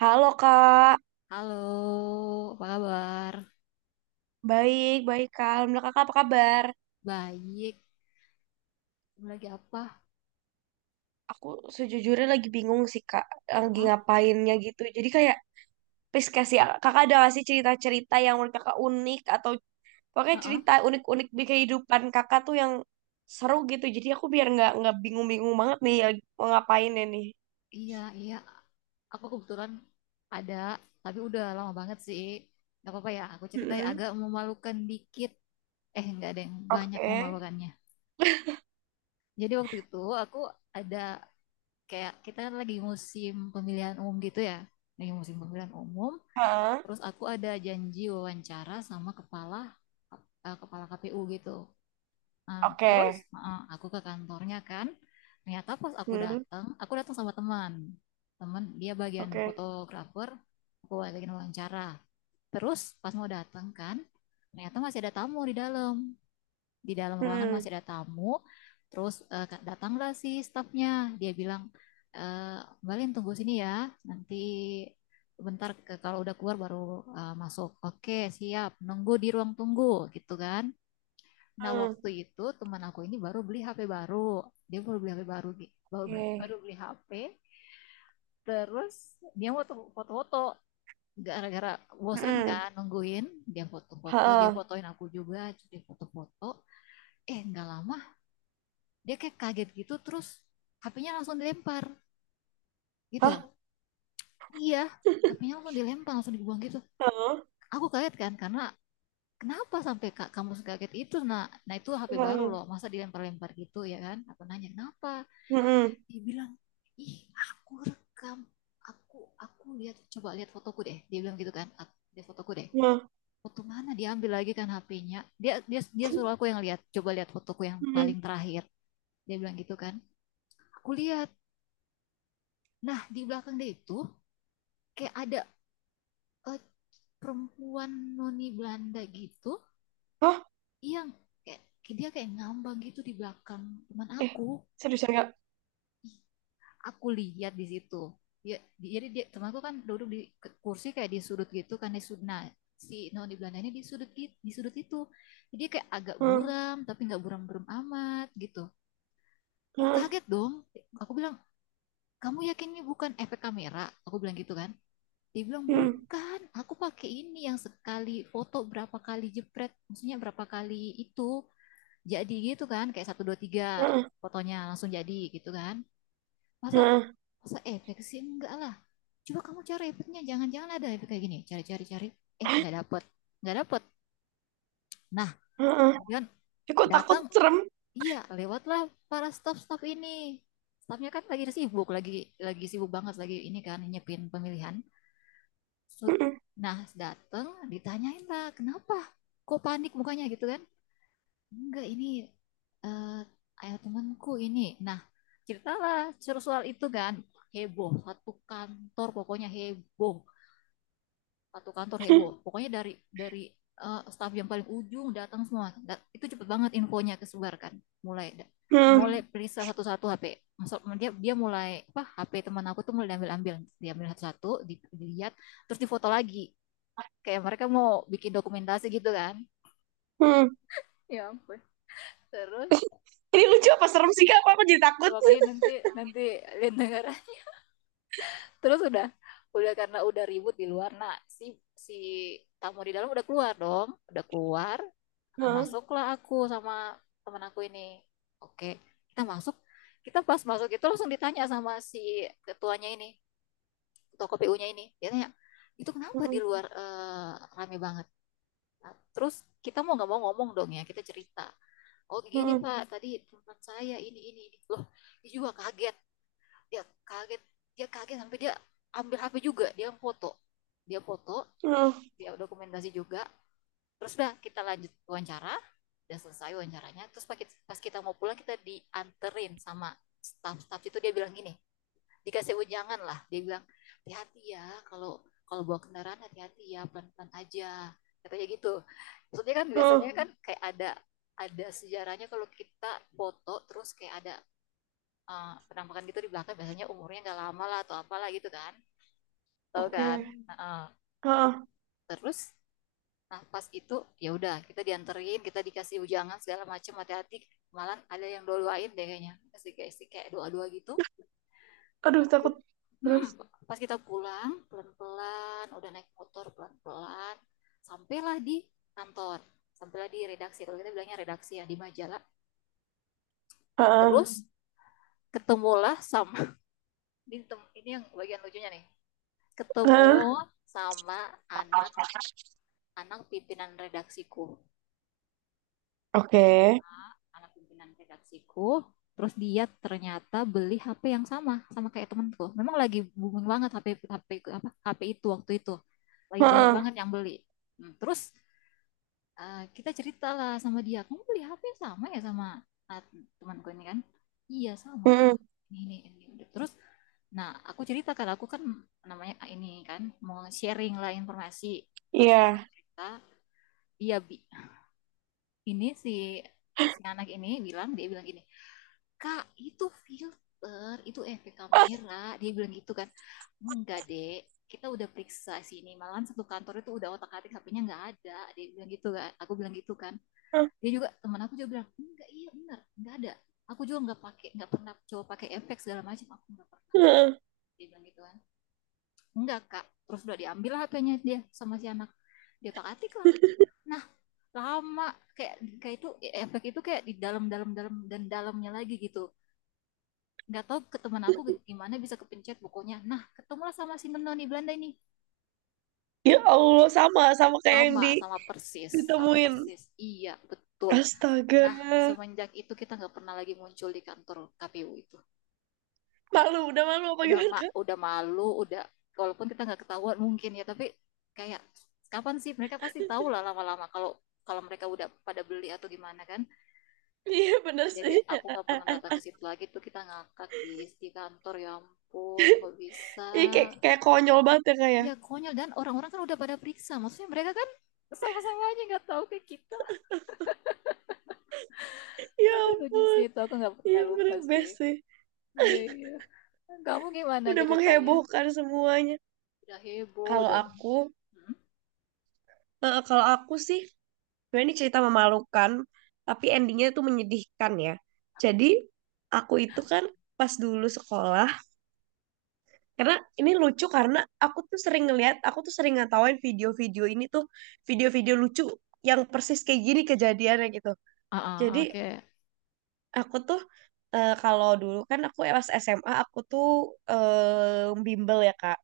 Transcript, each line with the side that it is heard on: right: Halo Kak,
left: Halo, apa kabar?
right: baik, baik Kak. Alhamdulillah Kakak apa kabar?
left: Baik. Kamu lagi apa?
right: Aku sejujurnya lagi bingung sih Kak, lagi
left: Heeh,
right: ngapainnya gitu. Jadi kayak, please kasih, Kakak ada nggak sih cerita-cerita yang menurut Kakak unik atau pokoknya
left: heeh.
right: cerita unik-unik di kehidupan Kakak tuh yang seru gitu. Jadi aku biar nggak bingung-bingung banget nih ya, mau ngapainnya nih.
left: Iya, iya. Aku kebetulan ada, tapi udah lama banget sih. Gak apa-apa ya, aku cerita ya.
right: Mm-mm.
left: Agak memalukan dikit. Eh, nggak ada yang banyak
right: Oke.
left: memalukannya. Jadi waktu itu aku ada kayak kita kan lagi musim pemilihan umum gitu ya. Lagi musim pemilihan umum.
right: Heeh.
left: Terus aku ada janji wawancara sama kepala kepala KPU gitu. Nah,
right: Oke.
left: terus heeh, aku ke kantornya kan. Ternyata pas
right: Mm-mm.
left: aku datang sama teman. Teman dia bagian
right: Oke.
left: fotografer, aku bagian wawancara. Terus pas mau datang kan, ternyata masih ada tamu di dalam. Di dalam ruangan masih
right: Mm-mm.
left: ada tamu. Terus ka- datanglah si stafnya. Dia bilang, eh, Mbak Lin tunggu sini ya. Nanti bentar ke, kalau udah keluar baru masuk. Oke, siap. Nunggu di ruang tunggu gitu kan. Nah,
right: Mm.
left: waktu itu teman aku ini baru beli HP baru. Dia baru beli HP baru, Gi. Baru, baru
right: Oke.
left: beli HP. Terus dia mau foto-foto. Gara-gara bosan
right: Mm-mm.
left: kan nungguin, dia foto-foto, dia
right: Heeh.
left: fotoin aku juga, jadi foto-foto. Eh, nggak lama, dia kayak kaget gitu, terus HP-nya langsung dilempar
right: Hah?
left: gitu. Iya, HP-nya langsung dilempar, langsung dibuang gitu.
right: Heeh.
left: Aku kaget kan, karena kenapa sampai kak kamu kaget itu nak, nah itu HP baru
right: Heeh.
left: loh, masa dilempar-lempar gitu ya kan, aku nanya kenapa.
right: Heeh.
left: Dia bilang ih, aku rekam, aku aku lihat, coba lihat fotoku deh, dia bilang gitu kan. Lihat fotoku deh,
right: Heeh.
left: foto mana, dia ambil lagi kan HP-nya, dia dia dia suruh aku yang lihat, coba lihat fotoku yang
right: Heeh.
left: paling terakhir, dia bilang gitu kan. Aku lihat, nah di belakang dia itu kayak ada eh, perempuan noni Belanda gitu,
right: Hah?
left: yang kayak dia kayak ngambang gitu di belakang teman
right: Eh,
left: aku.
right: seriusan nggak?
left: Aku lihat di situ ya, jadi dia temanku kan duduk di kursi kayak di sudut gitu kan, di sudut. Nah, si non di Belanda ini di sudut, di sudut itu, jadi kayak agak
right: Heeh.
left: buram tapi nggak buram-buram amat gitu. Aku
right: Heeh.
left: kaget dong. Aku bilang, kamu yakin ini bukan efek kamera, aku bilang gitu kan. Dia bilang
right: Heeh.
left: bukan, aku pakai ini yang sekali foto berapa kali jepret, maksudnya berapa kali itu, jadi gitu kan kayak satu dua tiga,
right: Heeh.
left: fotonya langsung jadi gitu kan. Masa,
right: Heeh.
left: masa efek sih, enggak lah. Coba kamu cari efeknya, jangan-jangan ada efek kayak gini, cari-cari cari, eh nggak dapet, nggak dapet. Nah,
right: Heeh.
left: kemudian
right: Eh, kok takut
left: datang,
right: serem?
left: iya lewatlah para staff-staff ini. Staffnya kan lagi sibuk, lagi sibuk banget lagi, ini kan nyiapin pemilihan. So-
right: Heeh.
left: nah datang, ditanyain lah kenapa, kok panik mukanya gitu kan. Enggak, ini eh ayah temanku ini. Nah, ceritalah suruh soal itu kan, heboh, satu kantor pokoknya heboh, satu kantor heboh. Pokoknya dari staf yang paling ujung datang semua. Da- itu cepet banget infonya kesebarkan. Mulai da-
right: Heeh.
left: mulai periksa satu-satu HP. Maksud dia dia mulai apa, HP teman aku tuh mulai diambil-ambil, diambil satu-satu, di- dilihat, terus difoto lagi. Kayak mereka mau bikin dokumentasi gitu kan.
right: Heeh.
left: Ya ampun. Terus
right: Ini lucu apa serem sih Kak? Apa aku jadi takut?
left: pokoknya nanti, nanti lihat negara. Terus udah karena udah ribut di luar, nah si si tamu di dalam udah keluar dong, udah keluar. Nah,
right: Heeh.
left: masuklah aku sama teman aku ini. Oke, kita masuk. Kita pas masuk itu langsung ditanya sama si ketuanya ini, ketua KPU-nya ini, dia tanya itu kenapa di
right: Heeh.
left: luar rame banget. Nah, terus kita mau nggak mau ngomong dong ya, kita cerita, oh gini
right: Heeh.
left: pak, tadi teman saya ini loh, dia juga kaget, dia kaget dia kaget sampai dia ambil HP juga, dia foto, dia foto
right: Heeh.
left: dia dokumentasi juga. Terus udah kita lanjut wawancara, dan selesai wawancaranya. Terus pas kita mau pulang kita dianterin sama staff-staff itu, dia bilang gini, dikasih ujangan lah, dia bilang hati-hati ya, kalau kalau bawa kendaraan hati-hati ya, pelan-pelan aja, katanya gitu. Maksudnya kan
right: Heeh.
left: biasanya kan kayak ada sejarahnya, kalau kita foto terus kayak ada penampakan gitu di belakang, biasanya umurnya nggak lama lah, atau apalah gitu kan, tahu kan.
right: Oke.
left: Hmm. Nah,
right: Heeh.
left: terus nah pas itu ya udah, kita dianterin, kita dikasih ujangan segala macam, hati-hati, malah ada yang doain deh kayaknya, kasih kayak doa-doa gitu.
right: Aduh,
left: Nah,
right: takut. Terus.
left: pas kita pulang pelan-pelan, udah naik motor pelan-pelan, sampailah di kantor, sampailah di redaksi, kalau kita bilangnya redaksi ya, di majalah.
right: Heeh.
left: Terus ketemulah sama di tem- ini yang bagian lucunya nih,
right: Heeh.
left: ketemu sama anak-anak pimpinan redaksiku.
right: Oke.
left: Anak pimpinan redaksiku, terus dia ternyata beli HP yang sama, sama kayak temanku. Memang lagi booming banget HP, HP apa HP itu waktu itu. Lagi banyak
right: Heeh.
left: banget yang beli. Hmm. Terus kita cerita lah sama dia, kamu beli HP sama ya sama ah, temanku ini kan? Iya sama kak.
right: Heeh.
left: Ini ini, ini. Terus nah, aku cerita kan, aku kan namanya ini kan mau sharing lah informasi. Terus
right: Iya.
left: aku cerita, iya, Bi. Ini si si anak ini bilang, dia bilang gini, Kak, itu filter, itu efek
right: Ah.
left: kamera. Dia bilang gitu kan. Enggak, Dek. Kita udah periksa sini. Malahan satu kantor itu udah otak-atik HP-nya, nggak ada. Dia bilang gitu kan. Aku bilang gitu kan. Dia juga, teman aku juga bilang, enggak, iya benar, nggak ada. Aku juga nggak pakai, nggak pernah coba pakai efek segala macam. Aku nggak pernah.
right: Heeh.
left: Dia bilang gitu kan. Enggak, Kak. Terus udah diambil HP-nya dia sama si anak. Dia otak-atik lah. Nah, lama kayak, kayak itu e, efek itu kayak di dalam dalam dalam dan dalamnya lagi gitu, nggak tahu ke teman aku gimana bisa kepencet bukunya. Nah ketemulah sama si menoni Belanda ini,
right: Ya Allah, sama sama kayak yang
left: sama sama persis, sama
right: ditemuin.
left: persis, iya betul.
right: Astaga.
left: Nah, semenjak itu kita nggak pernah lagi muncul di kantor KPU itu.
right: Malu, udah malu apa
left: Udah
right: gimana,
left: ma
right: Kak?
left: udah malu udah, walaupun kita nggak ketahuan mungkin ya, tapi kayak kapan sih mereka pasti tahu lah lama-lama, kalau kalau mereka udah pada beli atau gimana kan.
right: Iya, bener
left: Jadi
right: sih.
left: aku nggak pernah datang ke situ lagi, tuh kita ngakak di kantor, ya ampun nggak bisa.
right: Iya, kayak, kayak konyol banget ya, Kak, ya.
left: Ya konyol, dan orang-orang kan udah pada periksa, maksudnya mereka kan sama-sama aja nggak tahu ke kita.
right: Ya
left: Aduh lucu sih
right: ampun.
left: itu, aku nggak
right: Iya,
left: pernah lupa
right: bener
left: sih.
right: best sih.
left: Iya, iya. Kamu gimana
right: Udah
left: ceritanya?
right: menghebohkan semuanya.
left: Udah heboh
right: Kalau
left: udah.
right: aku,
left: Hmm?
right: kalau aku sih, sebenarnya ini cerita memalukan, tapi endingnya itu menyedihkan ya. Jadi, aku itu kan pas dulu sekolah, karena ini lucu karena aku tuh sering ngeliat, aku tuh sering ngatawain video-video ini tuh, video-video lucu yang persis kayak gini kejadiannya gitu.
left: Ah ah,
right: Jadi
left: ah, oke.
right: aku tuh kalau dulu kan aku pas SMA aku tuh bimbel ya Kak.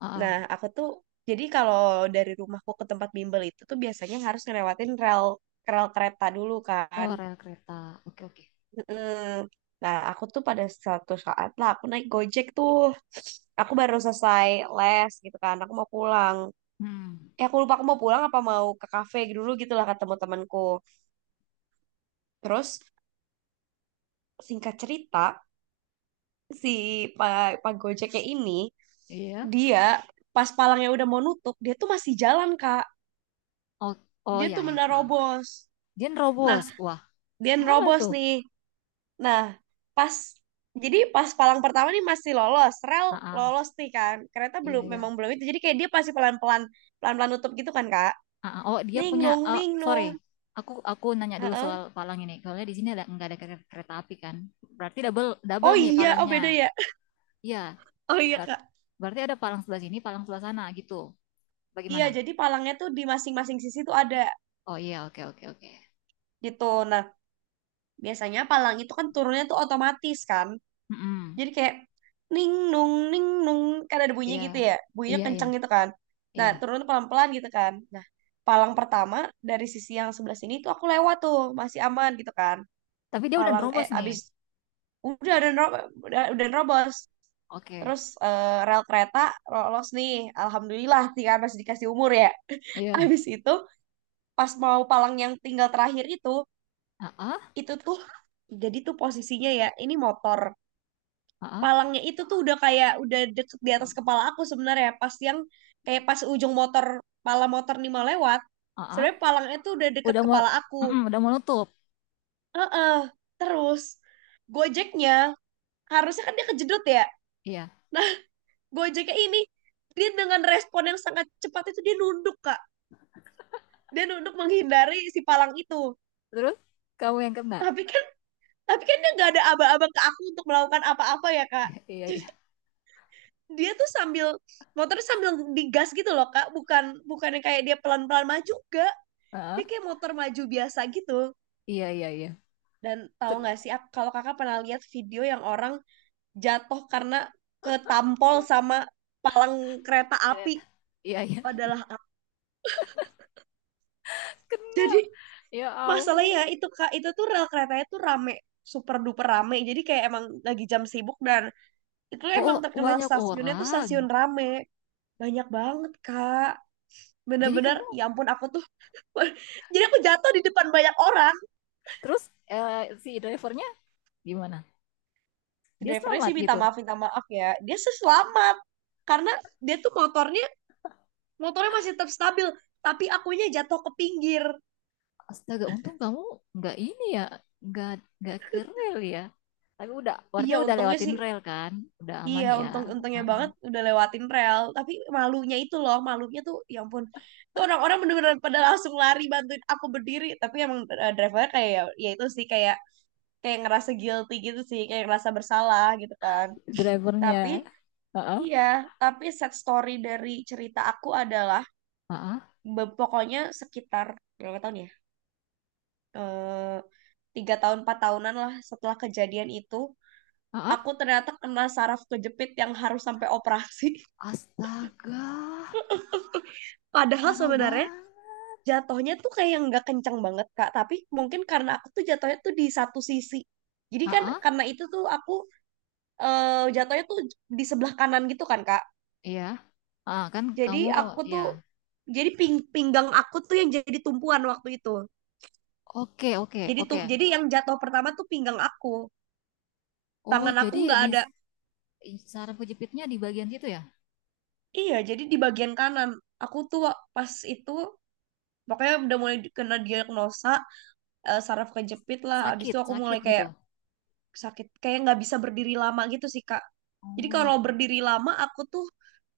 left: Ah ah.
right: Nah aku tuh jadi kalau dari rumahku ke tempat bimbel itu tuh biasanya harus ngelewatin rel rel kereta dulu kan.
left: Oh rel kereta, oke oke.
right: Mm. Nah aku tuh pada suatu saat lah aku naik Gojek tuh. Aku baru selesai les gitu kan. Aku mau pulang.
left: Hmm.
right: Eh aku lupa aku mau pulang apa mau ke kafe dulu gitu lah kata teman-temanku. Terus singkat cerita si Pak Pak Gojeknya ini
left: Iya.
right: dia pas palangnya udah mau nutup dia tuh masih jalan Kak,
left: Oh, oh
right: dia
left: ya
right: tuh
left: ya ah.
right: menerobos.
left: Dia
right: Nah,
left: nerobos, wah
right: dia
left: parah
right: nerobos
left: tuh.
right: nih. Nah pas, jadi pas palang pertama nih masih lolos rel,
left: Ah ah.
right: lolos nih, kan kereta
left: Iya,
right: belum,
left: iya.
right: memang belum itu, jadi kayak dia pasti pelan-pelan, pelan-pelan nutup gitu kan Kak,
left: Ah, ah. Oh dia
right: ning
left: punya
right: nung
left: eh
right: ning
left: sorry,
right: nung.
left: aku nanya dulu soal
right: Heeh.
left: Palang ini, soalnya di sini ada nggak ada kere- kereta api kan. Berarti double double
right: Oh
left: nih
right: iya, oh
left: Palangnya.
right: beda ya.
left: Iya.
right: Oh iya
left: Ber-
right: Kak.
left: berarti ada Palang sebelah sini Palang sebelah sana gitu,
right: Iya
left: bagaimana?
right: jadi palangnya tuh di masing-masing sisi tuh ada
left: Oh iya, oke oke oke.
right: gitu. Nah biasanya palang itu kan turunnya tuh otomatis kan.
left: Mm-mm.
right: Jadi kayak ning nung ning nung, kan ada bunyinya
left: iya
right: gitu ya. Bunyinya
left: iya iya
right: kenceng gitu kan. Nah,
left: iya.
right: turun tuh pelan-pelan gitu kan. Nah, palang pertama dari sisi yang sebelah sini tuh aku lewat tuh, masih aman gitu kan.
left: Tapi dia udah
right: Palang eh
left: nerobos nih.
right: abis udah nerobos, udah nerobos.
left: Oke.
right: Terus rel kereta lolos nih. Alhamdulillah sih kan masih dikasih umur ya.
left: Iya.
right: Abis itu pas mau palang yang tinggal terakhir
left: Ah ah.
right: itu tuh jadi tuh posisinya ya, ini motor.
left: Ah ah.
right: Palangnya itu tuh udah kayak udah deket di atas kepala aku sebenarnya pas yang kayak pas ujung motor, pala motor nih mau lewat,
left: Ah, ah.
right: sebenarnya palangnya tuh udah deket
left: Udah mau,
right: kepala aku.
left: mm-mm, udah mau nutup.
right: Heeh. Terus gojeknya harusnya kan dia kejedot ya.
left: Iya.
right: Nah, gojeknya ini, dia dengan respon yang sangat cepat itu dia nunduk kak, dia nunduk menghindari si palang itu.
left: Terus kamu yang kena.
right: Tapi kan, tapi kan dia nggak ada aba-aba ke aku untuk melakukan apa-apa ya kak.
left: Iya, iya.
right: Dia tuh sambil motor sambil digas gitu loh kak, bukan bukan yang kayak dia pelan pelan maju, enggak.
left: Ah
right: Dia
left: ah.
right: kayak motor maju biasa gitu.
left: Iya, iya.
right: Dan tahu
left: Ter-
right: nggak sih kalau kakak pernah lihat video yang orang jatuh karena ketampol sama palang kereta api,
left: ternyata, iya, iya.
right: adalah aku.
left: Kena,
right: Jadi
left: ya
right: masalahnya
left: ampun.
right: itu kak, itu tuh rel keretanya tuh rame, super duper rame, jadi kayak emang lagi jam sibuk, dan itu
left: Oh, oh,
right: emang terkenal
left: banyak
right: stasiunnya tuh
left: orang.
right: stasiun rame, banyak banget kak,
left: Jadi
right: bener-bener
left: kamu,
right: ya ampun aku tuh jadi aku jatuh di depan banyak orang.
left: terus eh, si drivernya gimana, dia
right: Drivernya
left: selamat
right: sih
left: gitu?
right: minta maaf ya. Dia sih selamat. Karena dia tuh motornya, motornya masih tetap stabil. Tapi akunya jatuh ke pinggir.
left: Astaga, untung kamu nggak ini ya, nggak nggak ke rel ya. Tapi udah
right: Iya,
left: warnanya udah
right: untungnya
left: lewatin
right: sih.
left: rel kan. Udah aman
right: Iya,
left: ya.
right: untung-untungnya
left: Uh-uh.
right: banget udah lewatin rel. Tapi malunya itu loh, malunya tuh, ya ampun. Itu orang-orang bener-bener pada langsung lari bantuin aku berdiri. Tapi emang drivernya kayak, ya, ya itu sih kayak, kayak ngerasa guilty gitu sih, kayak ngerasa bersalah gitu kan. Tapi
left: Drivernya. Heeh.
right: iya, tapi sad story dari cerita aku adalah
left: Heeh.
right: pokoknya sekitar berapa tahun ya? Eh, 3 tahun 4 tahunan lah setelah kejadian itu,
left: Heeh.
right: aku ternyata kena saraf kejepit yang harus sampai operasi.
left: Astaga,
right: Padahal
left: parah
right: sebenarnya
left: banget.
right: jatuhnya tuh kayak nggak kencang banget Kak, tapi mungkin karena aku tuh jatuhnya tuh di satu sisi. Jadi kan
left: Heeh,
right: karena itu tuh aku jatuhnya tuh di sebelah kanan gitu kan Kak.
left: iya. Ah, kan kamu,
right: Jadi aku
left: ya.
right: tuh, jadi pinggang aku tuh yang jadi tumpuan waktu itu.
left: Oke, oke,
right: Jadi tuh
left: oke.
right: jadi yang jatuh pertama tuh pinggang aku.
left: Oh,
right: Tangan aku
left: jadi
right: nggak
left: di,
right: ada.
left: saraf kejepitnya di bagian situ ya?
right: Iya, jadi di bagian kanan. Aku tuh pas itu pokoknya udah mulai kena diagnosa saraf kejepit lah. Abis
left: Sakit,
right: itu aku mulai
left: sakit gitu.
right: kayak sakit, kayak nggak bisa berdiri lama gitu sih, Kak. Jadi kalau
left: Oh,
right: berdiri lama aku tuh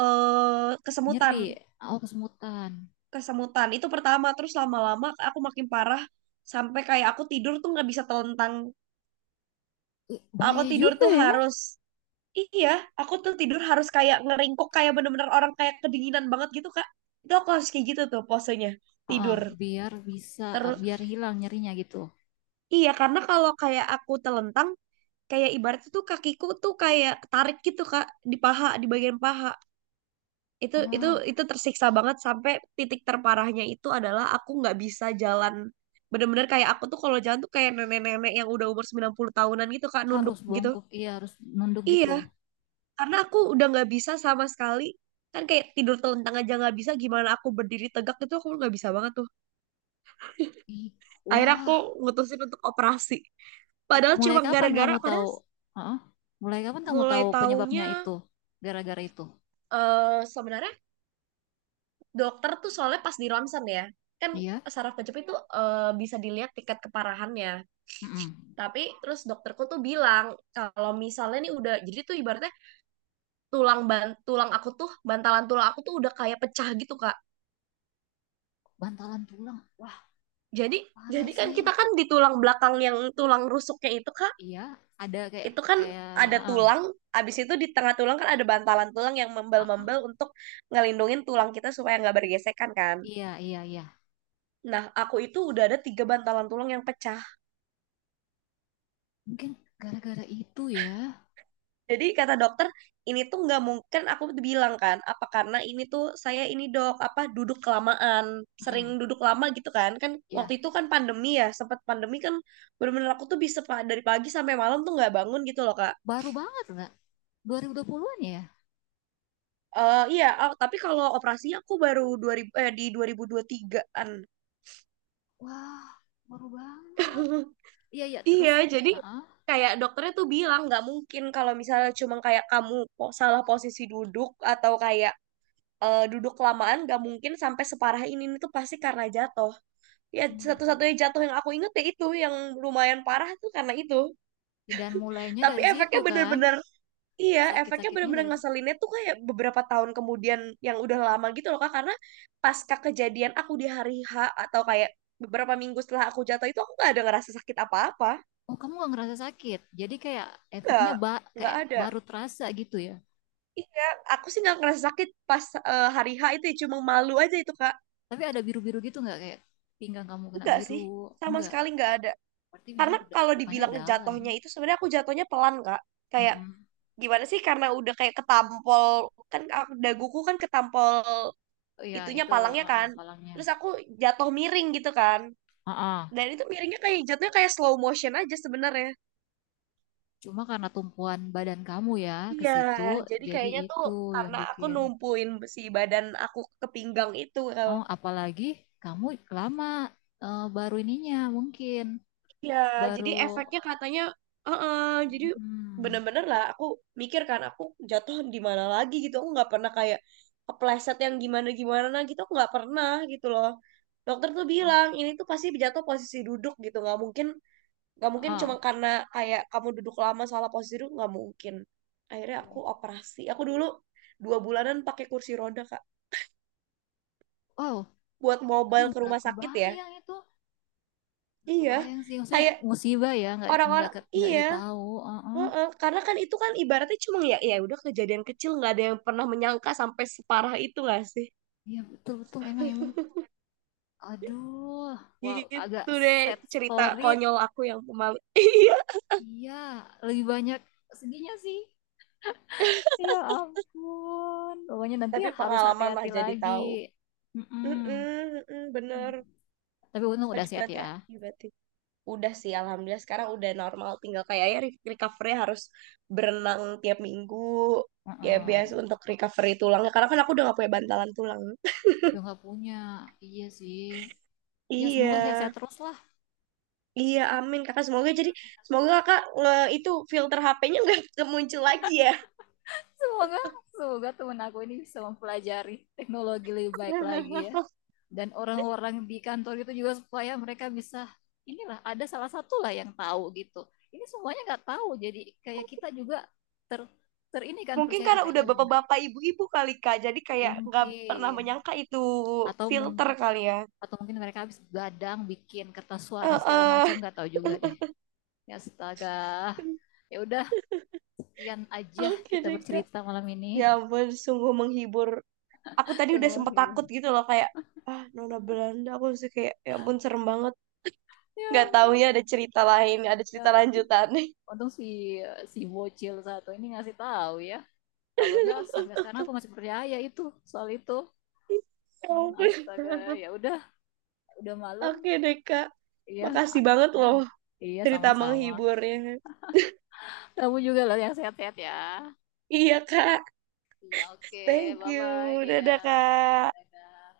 right: kesemutan,
left: nyeri. Oh, kesemutan.
right: kesemutan. Itu pertama, terus lama-lama aku makin parah sampai kayak aku tidur tuh nggak bisa telentang.
left: Eh,
right: Aku
left: bahaya
right: tidur
left: juga
right: tuh
left: ya.
right: harus, iya, aku tuh tidur harus kayak ngeringkuk kayak bener-bener orang kayak kedinginan banget gitu, Kak. Itu aku harus kayak gitu tuh posenya,
left: Heeh,
right: tidur.
left: biar bisa,
right: Terus
left: biar hilang nyerinya gitu.
right: iya, karena kalau kayak aku telentang, kayak ibaratnya tuh kakiku tuh kayak tarik gitu, Kak, di paha, di bagian paha. Itu itu
left: Wah,
right: itu tersiksa banget sampai titik terparahnya itu adalah aku nggak bisa jalan. Bener-bener kayak aku tuh kalau jalan tuh kayak nenek-nenek yang udah umur 90-an gitu, Kak, nunduk
left: harus
right: gitu.
left: bongkok, iya harus nunduk gitu.
right: Iya, karena aku udah nggak bisa sama sekali, kan kayak tidur telentang aja nggak bisa gimana aku berdiri tegak, itu aku nggak bisa banget tuh.
left: Ih,
right: Akhirnya aku
left: wah,
right: ngutusin untuk operasi, padahal
left: mulai
right: cuma
left: kapan
right: gara-gara,
left: kamu tahu?
right: padahal
left: Heeh, mulai kapan kamu
right: mulai
left: tahu penyebabnya
right: taunya
left: itu? Gara-gara itu?
right: sebenarnya dokter tuh soalnya pas di ronsen ya kan,
left: Iya.
right: saraf kejepit tuh bisa dilihat tingkat keparahannya.
left: Mm-mm.
right: Tapi terus dokterku tuh bilang kalau misalnya nih udah jadi tuh ibaratnya tulang aku tuh, bantalan tulang aku tuh udah kayak pecah gitu kak.
left: Bantalan tulang. Wah,
right: Jadi,
left: parah
right: jadi kan
left: sih.
right: kita kan di tulang belakang yang tulang rusuknya itu Kak,
left: Iya, ada kayak
right: itu kan
left: kayak.
right: ada
left: Ah,
right: tulang, abis itu di tengah tulang kan ada bantalan tulang yang
left: ah, ah.
right: membel-membel untuk ngelindungin tulang kita supaya nggak bergesekan kan.
left: Iya, iya, iya.
right: Nah, aku itu udah ada 3 bantalan tulang yang pecah.
left: Mungkin gara-gara itu ya.
right: Jadi kata dokter, ini tuh nggak mungkin kan aku bilang kan, apa karena ini tuh saya ini dok, apa duduk kelamaan, sering
left: Mm-mm.
right: duduk lama gitu kan. Kan waktu
left: Ya,
right: itu kan pandemi ya, sempat pandemi kan, bener-bener aku tuh bisa dari pagi sampai malam tuh nggak bangun gitu loh Kak.
left: baru banget nggak? 2020 puluhan ya?
right: Iya, tapi kalau operasinya aku baru 2000 eh di 2023-an.
left: Wah, baru banget. Iya, iya,
right: Iya,
left: terus.
right: jadi
left: Heeh.
right: kayak dokternya tuh bilang nggak mungkin kalau misalnya cuma kayak kamu salah posisi duduk atau kayak duduk kelamaan nggak mungkin sampai separah ini tuh pasti karena jatuh. Ya satu-satunya
left: Hmm.
right: jatuh yang aku inget ya itu yang lumayan parah tuh karena itu.
left: Dan mulainya
right: Tapi
left: dari situ
right: efeknya
left: kan.
right: bener-bener, iya, efeknya
left: Sakit-sakitnya
right: bener-bener
left: dari situ.
right: ngeselinnya tuh kayak beberapa tahun kemudian yang udah lama gitu loh Kak. Karena pasca kejadian aku di hari H atau kayak beberapa minggu setelah aku jatuh itu aku nggak ada ngerasa sakit apa-apa.
left: Oh, kamu nggak ngerasa sakit. Jadi kayak
right: Nggak,
left: efeknya ba,
right: nggak
left: kayak
right: ada.
left: baru terasa gitu ya.
right: Iya, aku sih nggak ngerasa sakit pas hari H itu ya, cuma malu aja itu Kak.
left: Tapi ada biru-biru gitu nggak? Kayak pinggang kamu kena
right: Enggak
left: biru.
right: sih, sama
left: Enggak.
right: sekali nggak ada.
left: Berarti memang
right: Karena
left: keda-
right: kalau
left: lukanya
right: dibilang
left: dalam.
right: jatuhnya itu sebenarnya aku jatuhnya pelan Kak. Kayak
left: Mm-mm.
right: gimana sih, karena udah kayak ketampol, kan daguku kan ketampol
left: Oh iya,
right: itunya
left: itu
right: palangnya kan.
left: palangnya.
right: Terus aku jatuh miring gitu kan.
left: Heeh.
right: Dan itu miringnya kayak jatuhnya kayak slow motion aja sebenarnya.
left: Cuma karena tumpuan badan kamu ya ke
right: Iya,
left: situ,
right: jadi
left: jadi
right: kayaknya tuh
left: itu yang
right: karena aku
left: bikin.
right: numpuin si badan aku ke pinggang itu. El.
left: Oh, apalagi kamu lama baru ininya mungkin
right: Iya,
left: baru.
right: jadi efeknya katanya, "Heeh, jadi
left: Hmm,
right: bener-bener lah aku mikir kan aku jatuh di mana lagi gitu. Aku nggak pernah kayak kepleset yang gimana-gimana gitu, aku nggak pernah gitu loh. Dokter tuh
left: oh,
right: bilang ini tuh pasti jatuh posisi duduk gitu, nggak mungkin, gak mungkin cuma
left: ah,
right: karena kayak kamu duduk lama salah posisi duduk nggak mungkin. Akhirnya aku
left: oh,
right: operasi, aku dulu 2 bulanan pakai kursi roda kak
left: oh,
right: buat
left: aduh
right: mobile ke
left: nggak
right: rumah sakit ya.
left: kebayang itu, nggak
right: Iya
left: kebayang sih, maksudnya
right: kayak
left: musibah ya, nggak
right: orang-orang
left: ke- nggak
right: iya,
left: ditahu. Oh, oh.
right: heeh. Karena kan itu kan ibaratnya cuma ya, ya udah kejadian kecil nggak ada yang pernah menyangka sampai separah itu nggak sih.
left: Iya betul betul emang emang. Aduh, wow agak
right: Gitu deh,
left: sad
right: cerita
left: story.
right: konyol aku yang pemalu. Iya,
left: Iya, lebih banyak sedihnya sih. Ya ampun. Pokoknya nanti
right: tapi
left: ya harus
right: pengalaman lah
left: hati-hati
right: jadi
left: lagi.
right: tahu.
left: Mm-mm.
right: Mm-mm, mm-mm, bener.
left: Tapi untung
right: Kak
left: udah
right: juga
left: sehat ya.
right: hati-hati berarti. Udah sih, alhamdulillah sekarang udah normal. Tinggal kayaknya recovery harus berenang tiap minggu. Ya biasa
left: Mm-mm.
right: untuk recovery tulangnya. Karena kan aku udah gak punya bantalan tulang.
left: Udah nggak punya. Iya sih. Ya
right: Iya,
left: semoga sehat-sehat terus lah.
right: iya amin kakak. Semoga
left: Amin,
right: jadi,
left: amin.
right: semoga kakak itu filter HP-nya nggak muncul lagi ya.
left: Semoga, semoga temen aku ini bisa mempelajari teknologi lebih baik lagi ya. Dan orang-orang di kantor itu juga supaya mereka bisa, inilah ada salah satu lah yang tahu gitu. Ini semuanya nggak tahu. Jadi kayak kita juga ter, ter ini kan
right: Mungkin
left: percaya, ah,
right: karena udah
left: kayaknya benar.
right: bapak-bapak ibu-ibu kali Kak, jadi kayak nggak pernah
left: Mungkin.
right: menyangka itu
left: Atau
right: filter
left: mungkin,
right: kali ya.
left: atau mungkin mereka habis gadang bikin kertas suara
right: Eh,
left: segala macam,
right: eh.
left: nggak tahu juga deh. Ya astaga. Ya udah, sekian aja
right: Oke
left: kita
right: deh kak.
left: bercerita malam ini.
right: Ya ampun, sungguh menghibur, aku tadi udah
left: Sungguh
right: sempet
left: menghibur,
right: takut gitu loh kayak ah, Nona Belanda, aku sih kayak ya ampun serem banget,
left: ya
right: nggak
left: ampun.
right: taunya ada cerita lain, ada
left: Ya
right: cerita
left: untung,
right: lanjutan.
left: untung si si bocil satu ini ngasih tahu ya, kalau enggak sampai sekarang aku masih percaya itu, soal itu.
right: Ya
left: Hmm,
right: ampun.
left: astaga. Ya udah malam.
right: Oke deh kak,
left: Iya.
right: makasih banget loh
left: Iya
right: cerita
left: sama-sama.
right: menghiburnya.
left: Kamu juga loh yang sehat-sehat ya.
right: Iya kak,
left: Iya oke.
right: thank
left: Bye bye,
right: you.
left: iya.
right: Dadah kak.
left: Dadah.